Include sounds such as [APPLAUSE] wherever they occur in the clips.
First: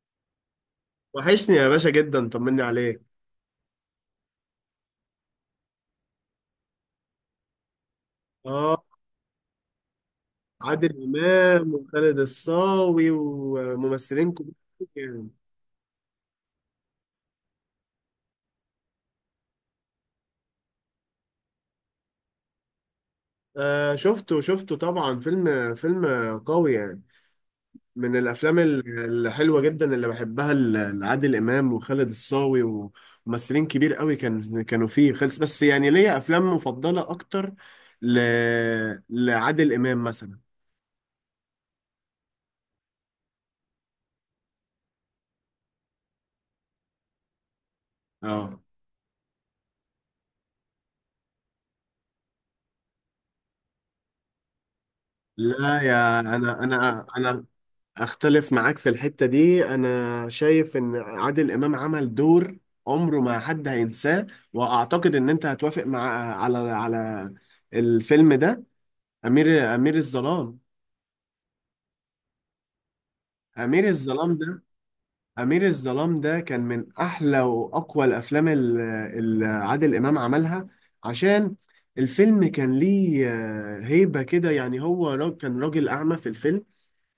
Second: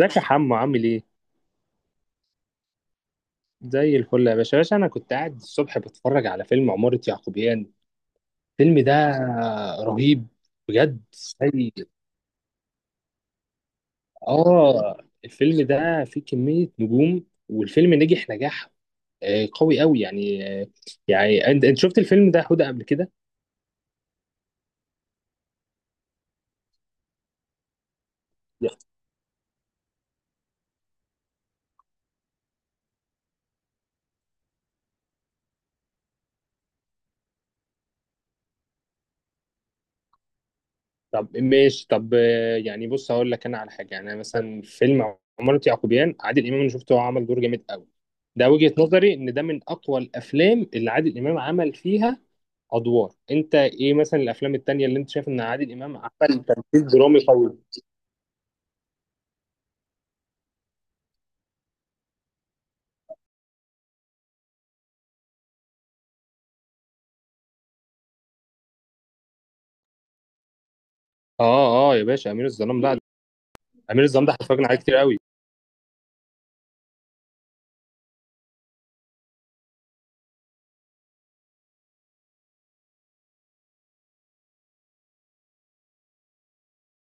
ازيك يا حمو عامل ايه؟ وحشني يا باشا جدا، طمني عليك. زي الفل يا باشا يا باشا انا كنت قاعد الصبح بتفرج على فيلم عمارة يعقوبيان. الفيلم اه. ده رهيب. بجد عادل امام سيء. وخالد الصاوي وممثلين كبار. اه. يعني الفيلم ده فيه كمية نجوم والفيلم نجح نجاح. قوي قوي يعني. يعني انت شفت الفيلم ده هدى قبل كده؟ آه شفته شفته طبعا، فيلم قوي يعني. من الافلام لا. الحلوه جدا اللي بحبها لعادل امام وخالد الصاوي وممثلين كبير قوي، كانوا فيه خلص، بس يعني ليا افلام مفضله اكتر ل... لعادل امام مثلا. طب ماشي طب يعني بص هقول لك انا على حاجة يعني مثلا فيلم عمارة يعقوبيان عادل امام انا شفته هو عمل دور جامد قوي. ده اه. وجهة نظري ان ده من اقوى الافلام اللي عادل امام عمل فيها ادوار. انت ايه مثلا الافلام التانية اللي انت شايف ان عادل لا امام يا عمل تمثيل درامي انا قوي؟ اختلف معاك في الحتة دي، انا شايف ان عادل امام عمل دور عمره ما حد هينساه، واعتقد ان انت هتوافق مع على الفيلم ده. امير الظلام. اه اه يا باشا امير الظلام. لا. امير امير الظلام ده الظلام ده، اتفرجنا عليه كتير قوي. امير الظلام ده كان من احلى واقوى الافلام اللي عادل امام عملها، عشان الفيلم كان ليه هيبة كده يعني، هو كان راجل اعمى في الفيلم،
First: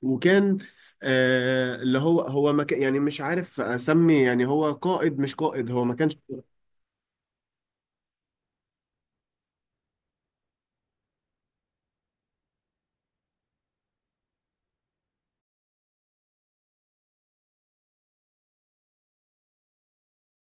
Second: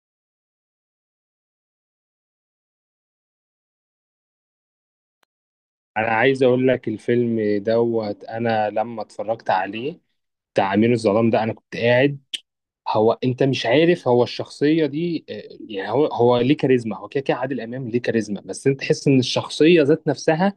وكان اللي هو ما كان يعني، مش عارف اسمي، يعني هو قائد مش قائد، هو ما انا كانش. عايز اقول لك الفيلم دوت انا لما اتفرجت عليه بتاع امير الظلام ده انا كنت قاعد. هو انت مش عارف هو الشخصيه دي. يعني هو ليه كاريزما. هو كده كده عادل امام ليه كاريزما، بس انت تحس ان الشخصيه ذات نفسها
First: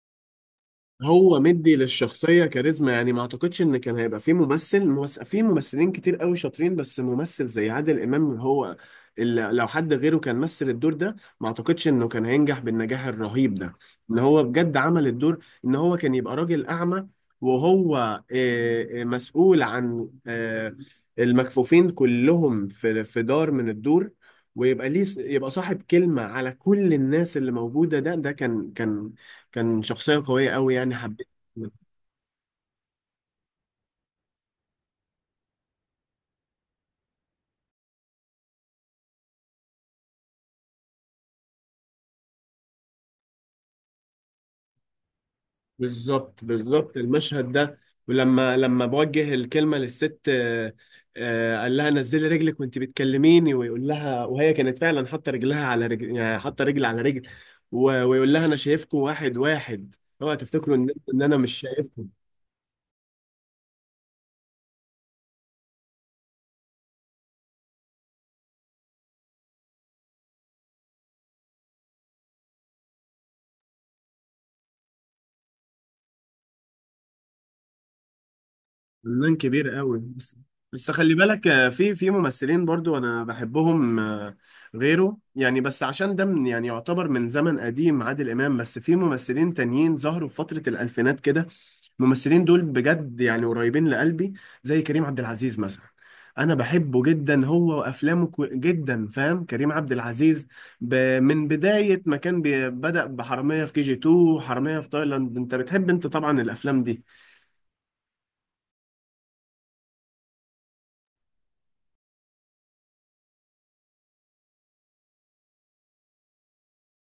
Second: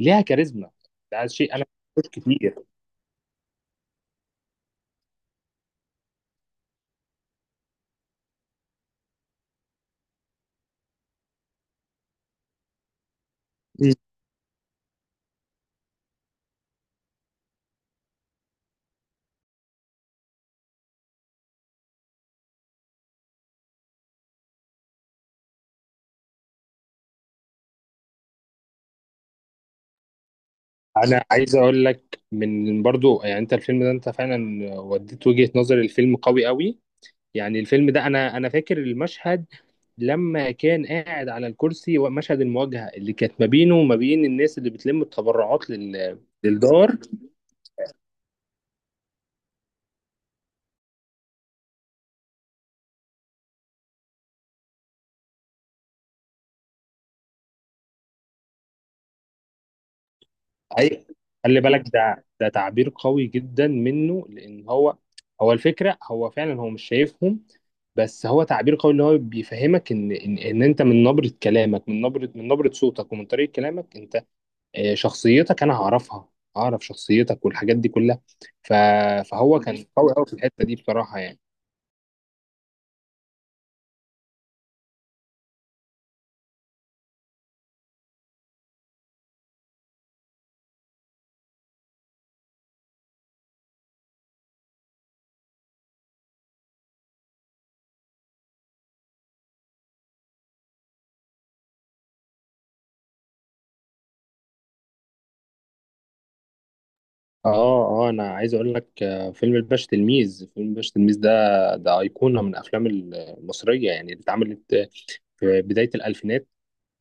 ليها كاريزما. ده هو شيء انا مدي مش للشخصية كتير. كاريزما يعني، ما اعتقدش ان كان هيبقى في في ممثلين كتير قوي شاطرين، بس ممثل زي عادل امام هو اللي لو حد غيره كان مثل الدور ده ما اعتقدش انه كان هينجح بالنجاح الرهيب ده. ان هو بجد عمل الدور، ان هو كان يبقى راجل اعمى وهو مسؤول عن المكفوفين كلهم في دار من الدور، ويبقى ليه يبقى صاحب كلمة على كل الناس اللي موجودة. ده كان كان شخصية قوية قوي يعني، انا حبيت. عايز اقول لك من برضو يعني انت الفيلم ده انت فعلا وديت وجهة نظر الفيلم قوي قوي. يعني الفيلم ده انا فاكر المشهد لما كان قاعد على الكرسي ومشهد المواجهة اللي كانت ما بينه وما بين الناس اللي بتلم التبرعات لل... بالظبط للدار. بالظبط، المشهد ده. ولما بوجه الكلمة للست، قال لها نزلي رجلك وانت بتكلميني، ويقول لها، وهي كانت فعلا حاطة رجلها على رجل، يعني حاطة رجل على رجل، ويقول لها انا شايفكم واحد واحد، اوعى تفتكروا ان اي، ان انا مش خلي بالك شايفكم. ده تعبير قوي جدا منه لان هو هو الفكرة هو فعلا هو مش شايفهم. بس هو تعبير قوي اللي هو بيفهمك إن انت من نبرة كلامك من نبرة صوتك ومن طريقة كلامك انت. شخصيتك انا هعرفها. اعرف شخصيتك والحاجات دي كلها. ف... فنان فهو كبير كان قوي قوي قوي في بس. الحته دي بس خلي بصراحه يعني. بالك في ممثلين برضو انا بحبهم غيره يعني، بس عشان ده من يعني يعتبر من زمن قديم عادل امام، بس في ممثلين تانيين ظهروا في فترة الالفينات كده. الممثلين دول بجد يعني قريبين لقلبي، زي كريم عبد العزيز مثلا. انا بحبه جدا هو وافلامه، جدا فاهم كريم عبد العزيز ب... من بداية ما كان بدأ بحرامية في كي جي 2 وحرامية في تايلاند. انت بتحب انت طبعا الافلام دي. اه اه انا عايز اقول لك فيلم الباشا تلميذ ده ده ايقونه من الافلام المصريه يعني اللي اتعملت في بدايه الالفينات.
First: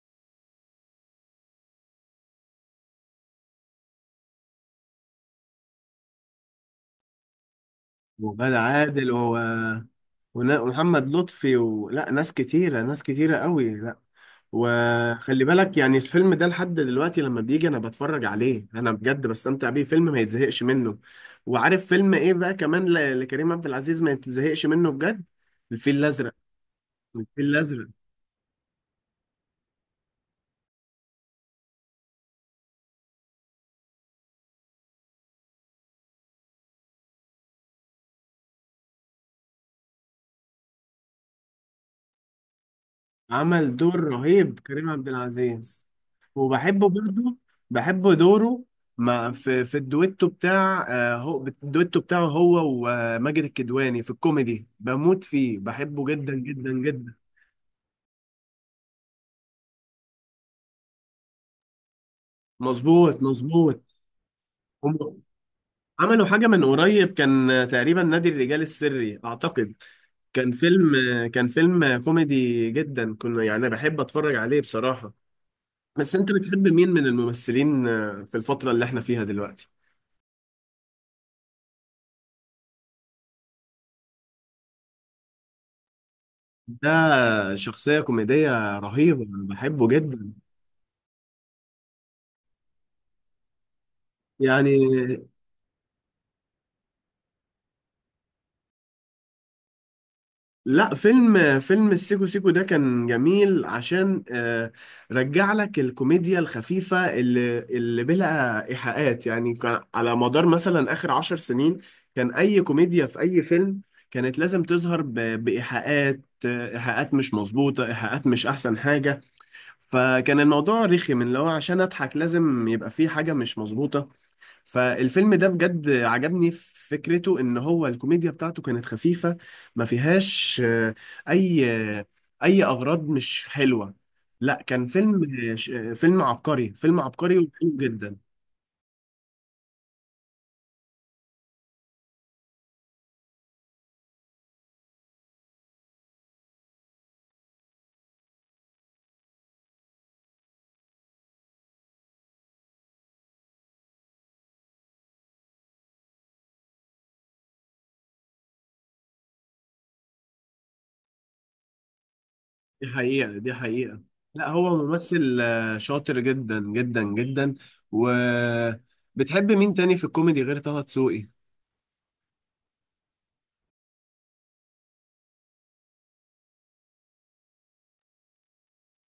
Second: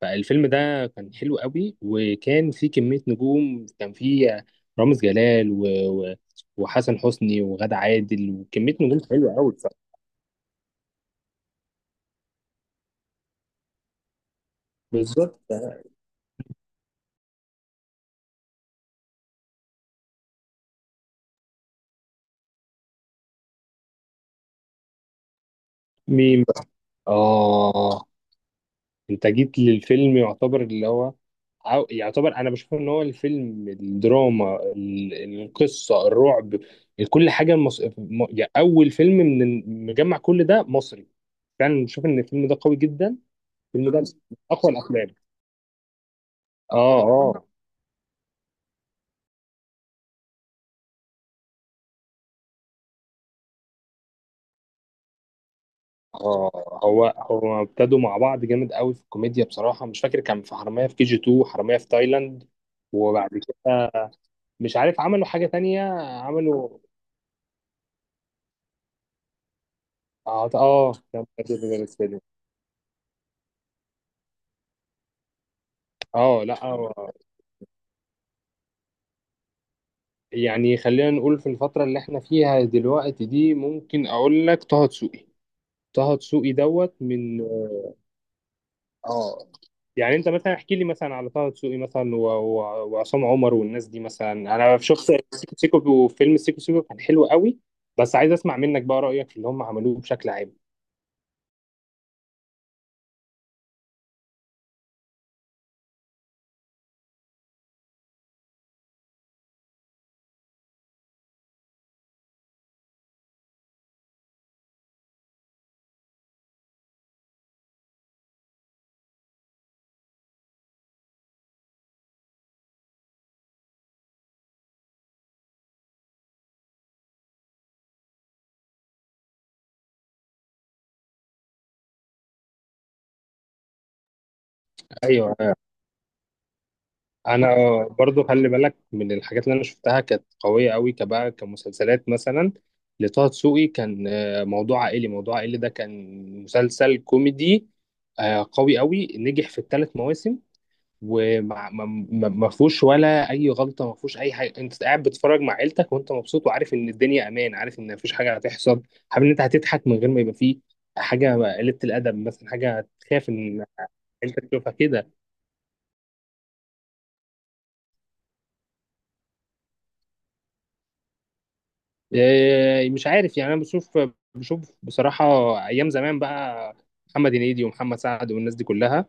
فالفيلم ده كان حلو قوي وكان فيه كميه نجوم. كان فيه رامز جلال و... و... وحسن حسني وغادة عادل وغادة وكميه نجوم عادل حلوه قوي بصراحه. ومحمد لطفي، ولا ناس ناس كتيرة قوي، لا. بالظبط. وخلي بالك يعني الفيلم ده لحد دلوقتي لما بيجي انا بتفرج عليه انا بجد بستمتع بيه، فيلم ما يتزهقش منه. وعارف فيلم ايه بقى كمان لكريم عبد العزيز ما يتزهقش منه بجد؟ الفيل الازرق. مين بقى؟ الفيل الازرق، آه. انت جيت للفيلم يعتبر اللي هو عاو- يعتبر انا بشوف ان هو الفيلم الدراما ال- القصه الرعب كل حاجه مص... م- يعني اول فيلم من مجمع كل ده مصري. فعلا بشوف ان الفيلم ده قوي جدا. عمل الفيلم ده دور من رهيب اقوى كريم الافلام. عبد العزيز. اه وبحبه برضه، اه بحب دوره مع في في الدويتو بتاع، هو الدويتو بتاعه هو وماجد الكدواني في الكوميدي، بموت فيه، بحبه جدا جدا اه هو جدا. هو ابتدوا مع بعض جامد قوي في الكوميديا بصراحه مش فاكر كان في حراميه في كي جي 2 حراميه في تايلاند. مظبوط وبعد كده مظبوط. مش هم عارف عملوا حاجه تانية عملوا حاجة من عملوا. قريب كان، تقريبا نادي الرجال السري أعتقد. اه كان آه، فيلم كان. كوميدي جدا، كنا يعني بحب أتفرج عليه بصراحة. بس أنت اه لا بتحب مين من هو- الممثلين في الفترة اللي احنا فيها دلوقتي؟ يعني خلينا نقول في الفترة اللي احنا فيها دلوقتي دي ممكن اقول لك طه دسوقي. طه دسوقي ده دوت من. شخصية كوميدية رهيبة، أنا اه، بحبه يعني انت جدا. مثلا احكي لي مثلا على طه دسوقي مثلا و- و- وعصام عمر والناس دي مثلا يعني انا شفت سيكو سيكو وفيلم سيكو سيكو كان حلو قوي. بس عايز اسمع منك بقى رأيك في اللي هم عملوه بشكل عام. لا، فيلم السيكو سيكو ده كان جميل، عشان رجع لك الكوميديا الخفيفة اللي بلا إيحاءات يعني. كان على مدار مثلا آخر عشر سنين كان أي كوميديا في أي فيلم كانت لازم تظهر بإيحاءات، إيحاءات مش مظبوطة، إيحاءات مش أحسن حاجة. فكان الموضوع رخي، من لو عشان أضحك لازم يبقى فيه حاجة مش مظبوطة. فالفيلم ده بجد عجبني في فكرته، ان هو الكوميديا بتاعته كانت خفيفة، ما فيهاش اي آه، اي اغراض مش حلوة. لا كان فيلم ايوه، فيلم عبقري انا وحلو جدا. برضو خلي بالك من الحاجات اللي انا شفتها كانت قويه قوي كبقى كمسلسلات مثلا لطه دسوقي كان. موضوع عائلي. موضوع عائلي ده كان مسلسل كوميدي قوي قوي نجح في الثلاث مواسم. وما ما ما- ما فيهوش ولا اي غلطه. ما فيهوش اي حاجه. انت قاعد بتتفرج مع عيلتك وانت مبسوط وعارف ان الدنيا امان عارف ان مفيش حاجه هتحصل. حابب ان انت هتضحك من غير ما يبقى فيه حاجه قله الادب مثلا دي حاجه تخاف حقيقة دي ان حقيقة. عيلتك لا تشوفها هو كده. ممثل شاطر جدا جدا جدا. وبتحب مين تاني في الكوميدي غير طه دسوقي؟ إيه، مش عارف يعني انا بشوف بصراحه ايام زمان بقى محمد هنيدي ومحمد سعد والناس دي كلها.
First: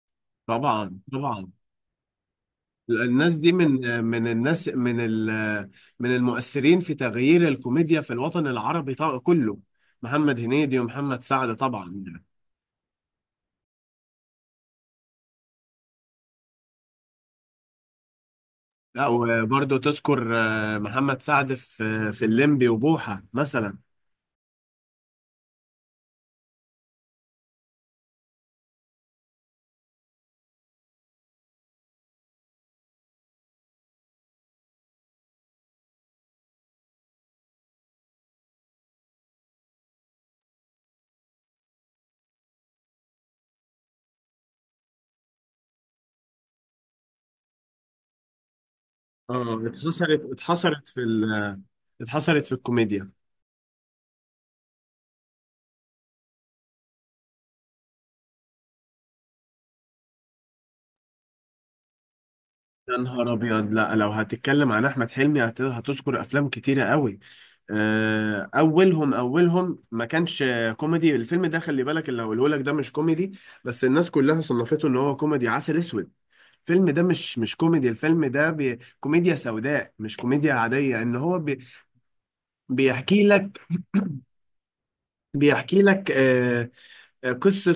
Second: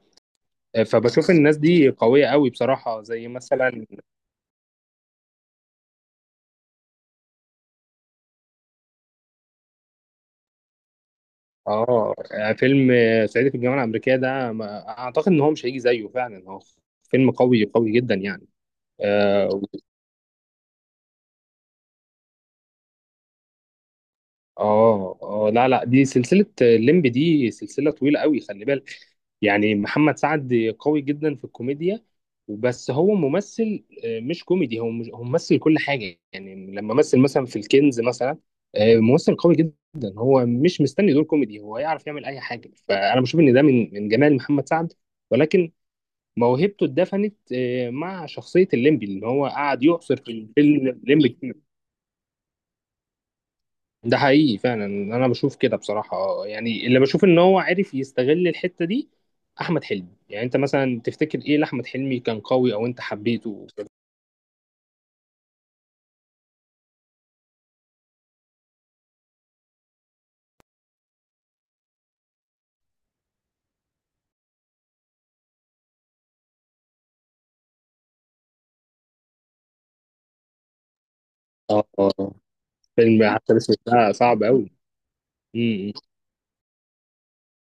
إيه، طبعا فبشوف طبعا. الناس دي قويه قوي بصراحه زي الناس دي مثلا من من المؤثرين في تغيير الكوميديا في الوطن العربي طبعا كله، محمد هنيدي ومحمد سعد طبعا. اه فيلم صعيدي في الجامعه الامريكيه ده ما- اعتقد ان هو مش هيجي زيه فعلا هو فيلم قوي قوي جدا يعني. لا اه وبرضه تذكر محمد سعد في الليمبي وبوحة مثلا. اه لا لا دي سلسله الليمب دي سلسله طويله قوي خلي بالك يعني محمد سعد قوي جدا في الكوميديا. وبس هو ممثل مش كوميدي. هو مش هو ممثل كل حاجة يعني لما مثل مثلا في الكنز مثلا ممثل قوي جدا. هو مش مستني دور كوميدي. هو يعرف يعمل أي حاجة فأنا بشوف إن ده من جمال محمد سعد. ولكن موهبته اتدفنت مع شخصية الليمبي اللي هو اه قعد يعصر اتحصرت، في الفيلم الليمبي. اتحصرت في الكوميديا. ده حقيقي فعلا انا بشوف كده بصراحه. يعني اللي بشوف ان هو عارف يستغل الحته دي. احمد حلمي يعني انت مثلا تفتكر ايه لاحمد حلمي كان قوي او يا انت نهار حبيته ابيض، في لا لو هتتكلم عن احمد حلمي هتذكر افلام كتيره قوي. اولهم ما كانش كوميدي، الفيلم ده خلي بالك اللي هقوله لك ده مش كوميدي، بس الناس كلها صنفته ان هو كوميدي. عسل اسود، الفيلم ده مش كوميدي، الفيلم ده بي كوميديا سوداء مش كوميديا عاديه، ان هو بي اه. فيلم بيحكي عسل لك اسود ده صعب قوي. بيحكي امم لك قصة،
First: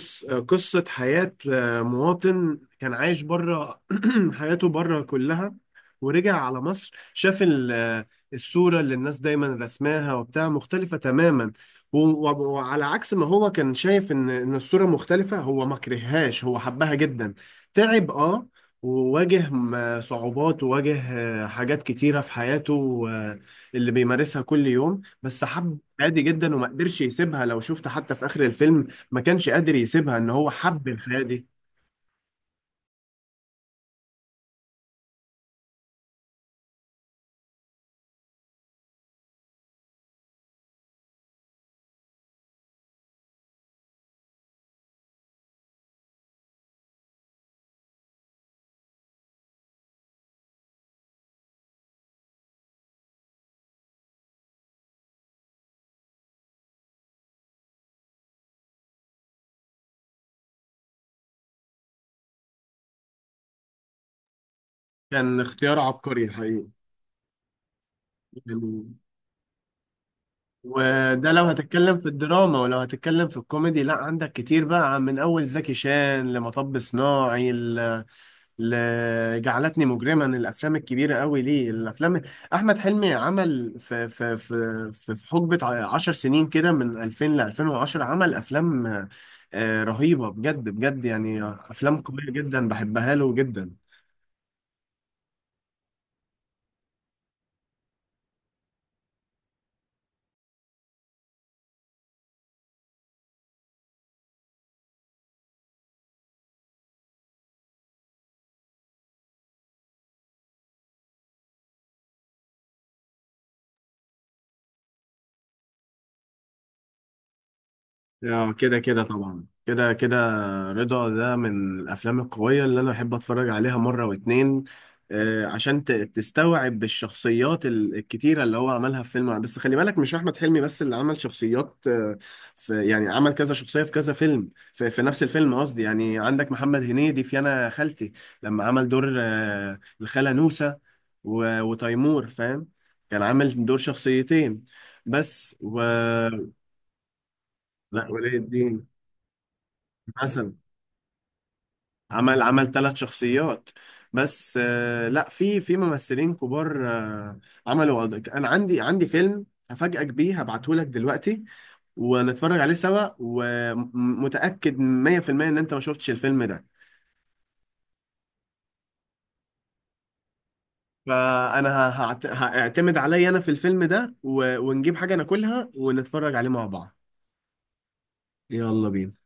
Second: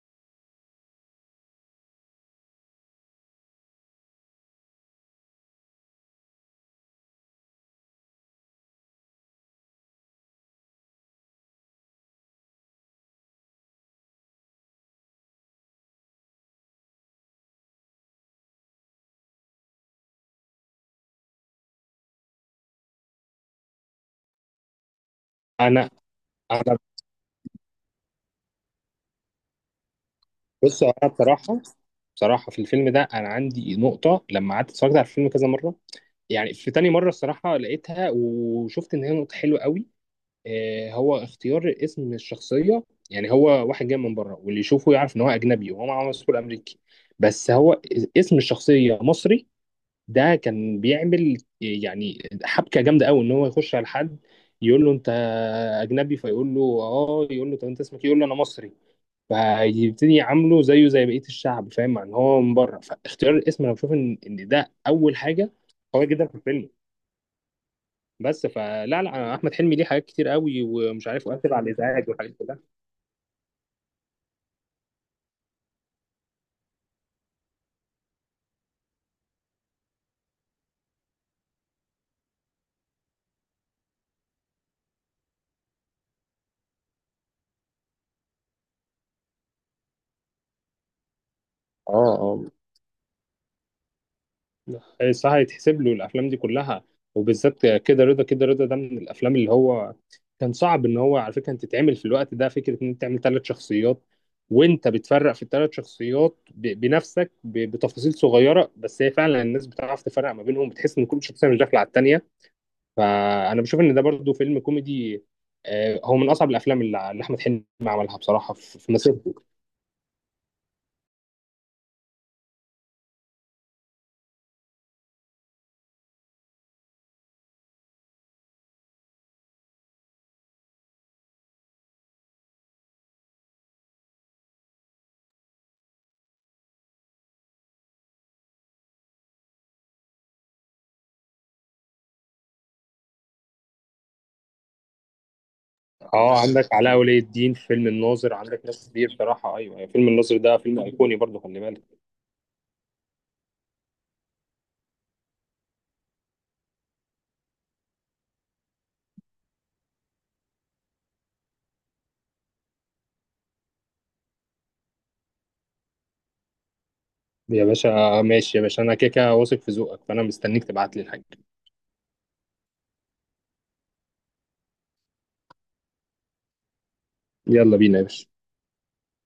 قصة حياة مواطن كان عايش بره، [CLEARS THROAT] حياته بره كلها، ورجع على مصر شاف الصورة اللي الناس دايما رسماها وبتاع مختلفة تماما. و- وعلى عكس ما هو كان شايف ان ان الصورة مختلفة هو ما كرههاش، هو حبها جدا. تعب اه، وواجه صعوبات، وواجه حاجات كتيرة في حياته اللي بيمارسها كل يوم، بس حب انا عادي جدا وما انا قدرش يسيبها. لو شفت حتى في آخر الفيلم، ما كانش قادر يسيبها، ان هو بص حب انا الحياة دي. بصراحه بصراحه في الفيلم ده انا عندي نقطه لما قعدت اتفرجت على الفيلم كذا مره. يعني في تاني مره الصراحه لقيتها وشفت ان هي نقطه حلوه قوي. هو اختيار اسم الشخصية يعني هو واحد جاي من بره واللي يشوفه يعرف ان هو اجنبي وهو معاه باسبور امريكي. بس هو اسم الشخصية مصري ده كان بيعمل يعني حبكة جامدة قوي ان هو يخش على حد يقول له انت اجنبي فيقول له اه يقول له طب انت اسمك إيه؟ يقول له انا مصري. فيبتدي يعامله زيه زي بقية الشعب فاهم مع ان هو من بره فاختيار الاسم انا بشوف إن ده اول كان حاجة اختيار قوية عبقري جدا في الحقيقة. الفيلم. بس يعني فلا لا أنا احمد حلمي ليه حاجات كتير قوي ومش عارف وده لو وقافل على هتتكلم في الازعاج والحاجات كلها. الدراما، ولو هتتكلم في الكوميدي، لا عندك كتير بقى، من اول زكي شان لمطب صناعي لجعلتني مجرما. الافلام الكبيرة قوي، ليه الافلام، احمد حلمي عمل في في في في في حقبة 10 سنين كده، من 2000 ل 2010 عمل افلام رهيبة بجد بجد يعني، افلام قوية اه جدا بحبها له جدا. اه الصراحه يتحسب له الافلام دي كلها وبالذات كده رضا. كده رضا ده من الافلام اللي هو كان صعب ان هو على فكره انت تتعمل في الوقت ده فكره ان انت تعمل ثلاث شخصيات. وانت بتفرق في الثلاث شخصيات ب- بنفسك ب- بتفاصيل صغيره بس هي فعلا الناس بتعرف تفرق ما بينهم بتحس ان كل شخصيه مش داخله على الثانيه. فانا بشوف ان ده برضو فيلم كوميدي. هو من اصعب الافلام اللي احمد حلمي عملها اه بصراحه كده في كده مسيرته. طبعا، كده كده رضا ده من الافلام القويه اللي انا بحب اتفرج عليها مره واتنين، عشان تستوعب الشخصيات الكتيره اللي هو عملها في فيلم. بس خلي بالك مش احمد حلمي بس اللي عمل شخصيات، آه، في يعني عمل كذا شخصيه في كذا فيلم، في نفس الفيلم قصدي. يعني عندك محمد هنيدي في انا خالتي، لما عمل دور الخاله نوسه وتيمور فاهم، كان عامل دور 2 بس. اه عندك علاء ولي الدين في فيلم لا الناظر. ولي عندك الدين ناس كتير بصراحه ايوه أيوة. فيلم الناظر مثلا ده فيلم ايقوني برضه خلي بالك. عمل 3 شخصيات بس. آه لا في في ممثلين كبار آه عملوا انا عندي فيلم هفاجئك بيه، هبعته لك دلوقتي ونتفرج عليه سوا، ومتأكد 100% ان انت ما شفتش الفيلم ده. يا باشا ماشي يا باشا انا كده كده واثق في ذوقك فانا مستنيك تبعت لي الحاجه. فانا هعتمد عليا انا في الفيلم ده، ونجيب حاجة ناكلها ونتفرج عليه مع بعض. يلا بينا يا باشا. يلا بينا.